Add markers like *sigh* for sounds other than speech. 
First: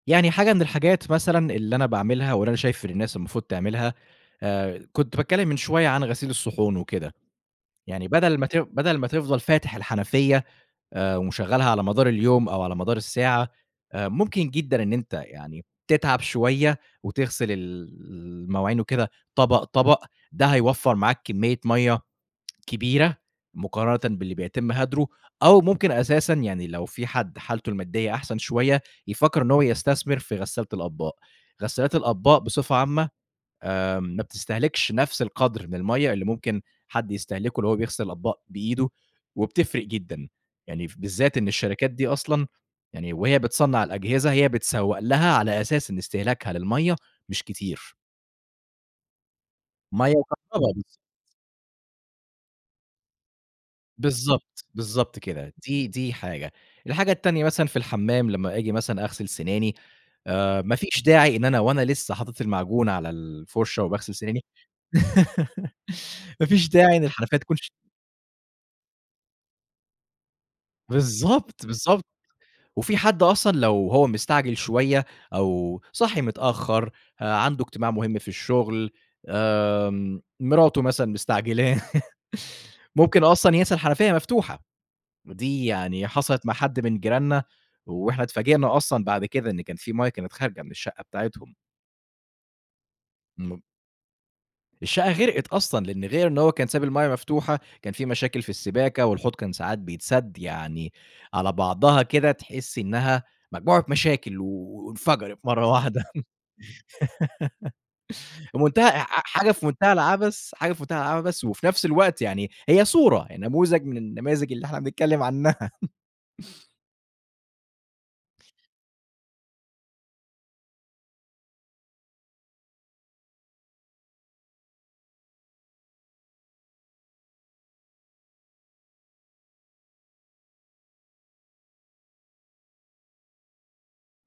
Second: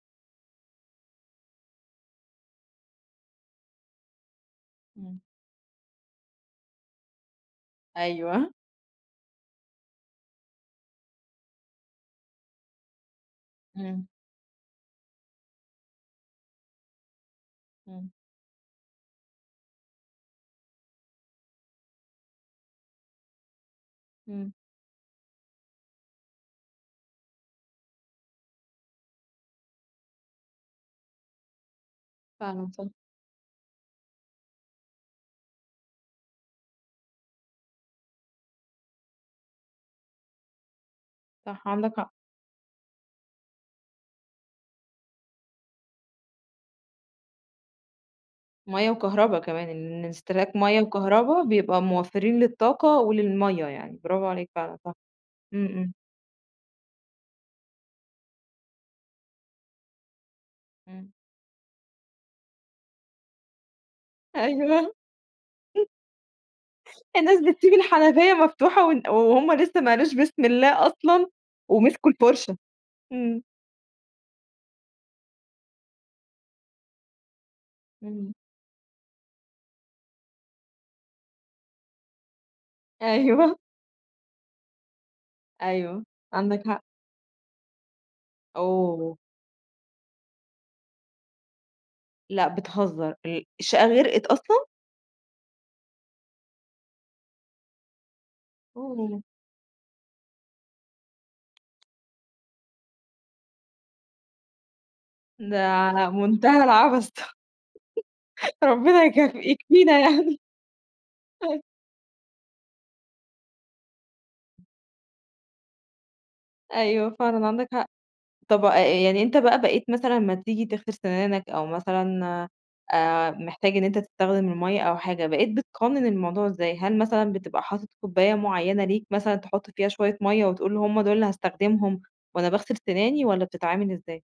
يعني حاجة من الحاجات مثلًا اللي أنا باعملها، واللي أنا شايف ان الناس المفروض تعملها، كنت إمم. باتكلِّم من شوية عن غسيل الصحون وكده، يعني بدل ما أيوه. ت بدل ما تفضل فاتح الحنفية، آآ، ومشغّلها على مدار اليوم، أو على مدار الساعة، إمم. ممكن جدًا إن أنت يعني تتعب شوية وتغسل ال إمم. المواعين وكده، طبق، طبق ده هيوفّر معاك كمية مَيّة كبيرة مقارنةً باللي إمم. بيتم هدرُه، أو ممكن أساسًا يعني لو في حد حالته المادية أحسن شوية، يفكّر إن هو يستثمر في غسّالة الأطباق، غسالات الأطباق فعلًا بصفة صح. عامة، آآ، ما بتستهلكش نفس القدر من المَيّة اللي ممكن حد يستهلكه لو هو بيغسل الأطباق بإيدُه وبتفرق جدًا، يعني بالذات إن صح، الشركات عندك دي حق. أصلًا، يعني وهي بتصنَّع الأجهزة، هي بتسوّق لها على أساس إن استهلاكها للمَيّة مش كتير. مَيّة وكهربا كمان، إن مَيّة استهلاك وكهربا، مَيّة بالضبط. وكهربا بيبقى موفّرين للطاقة وللمَيّة يعني، برافو عليك بالضبط، فعلًا صح، بالضبط كده، امم، دي امم. دي حاجة، الحاجة التانية مثلًا في الحمّام لمّا آجي مثلًا أغسل سناني آآ، ما فيش إمم. داعي إن أنا وأنا لسه حاطت المعجون على الفُرشة وباغسل سناني، أيوه، *laughs* *laughs* ما فيش داعي إن الحنفية الناس تكون ش بتسيب الحنفية مفتوحة، و وهم لسه ما قالوش بسم الله أصلًا، بالضبط، بالضبط ومسكوا الفرشة، وفي حد إمم. أصلًا لو هو مستعجل شوية، أو صاحي متأخر، عنده اجتماع مهم في إمم. الشغل آآ، مراته مثلًا مستعجلاه، *laughs* ممكن أصلًا أيوه. ينسى الحنفية مفتوحة، ودي أيوه، يعني حصلت مع عندك حد حق. من جيراننا وإحنا اتفاجئنا أصلًا أوه. بعد كده، إن كان في مَيّة كانت خارجة من الشقة بتاعتهم. لأ بتهزر! ال م الشقة غرقت أصلًا؟ الشقة غرقت أصلًا، لأن غير إن هو كان سايب المَيّة مفتوحة، كان في مشاكل في السباكة أوه. والحوض كان ساعات بيتسدّ يعني على بعضها كده، تحس إنها مجموعة مشاكل وانفجرت مرّه واحدة، ده منتهى العبث ط *laughs* *laughs* منتهى ربنا يك ح حاجة في منتهى يكفينا يعني. العبث حاجة في منتهى العبث، أيوه. وفي نفس الوقت يعني هي صورة، نموذج من النماذج اللي إحنا بنتكلِّم عنَّها. أيوه، فعلًا عندك حق، طَب يعني أنت بقى بقيت مثلًا لمّا تيجي تغسل سنانك، أو مثلًا، آآ، محتاج إن أنت تستخدم المَيّة أو حاجة، بقيت بتقنّن الموضوع إزاي؟ هل مثلًا بتبقى حاطط كوباية معيّنة ليك مثلًا تحط فيها شوية مَيّة وتقول هم دول اللي هاستخدمهم، وأنا باغسل سناني والَّا بتتعامل إزاي؟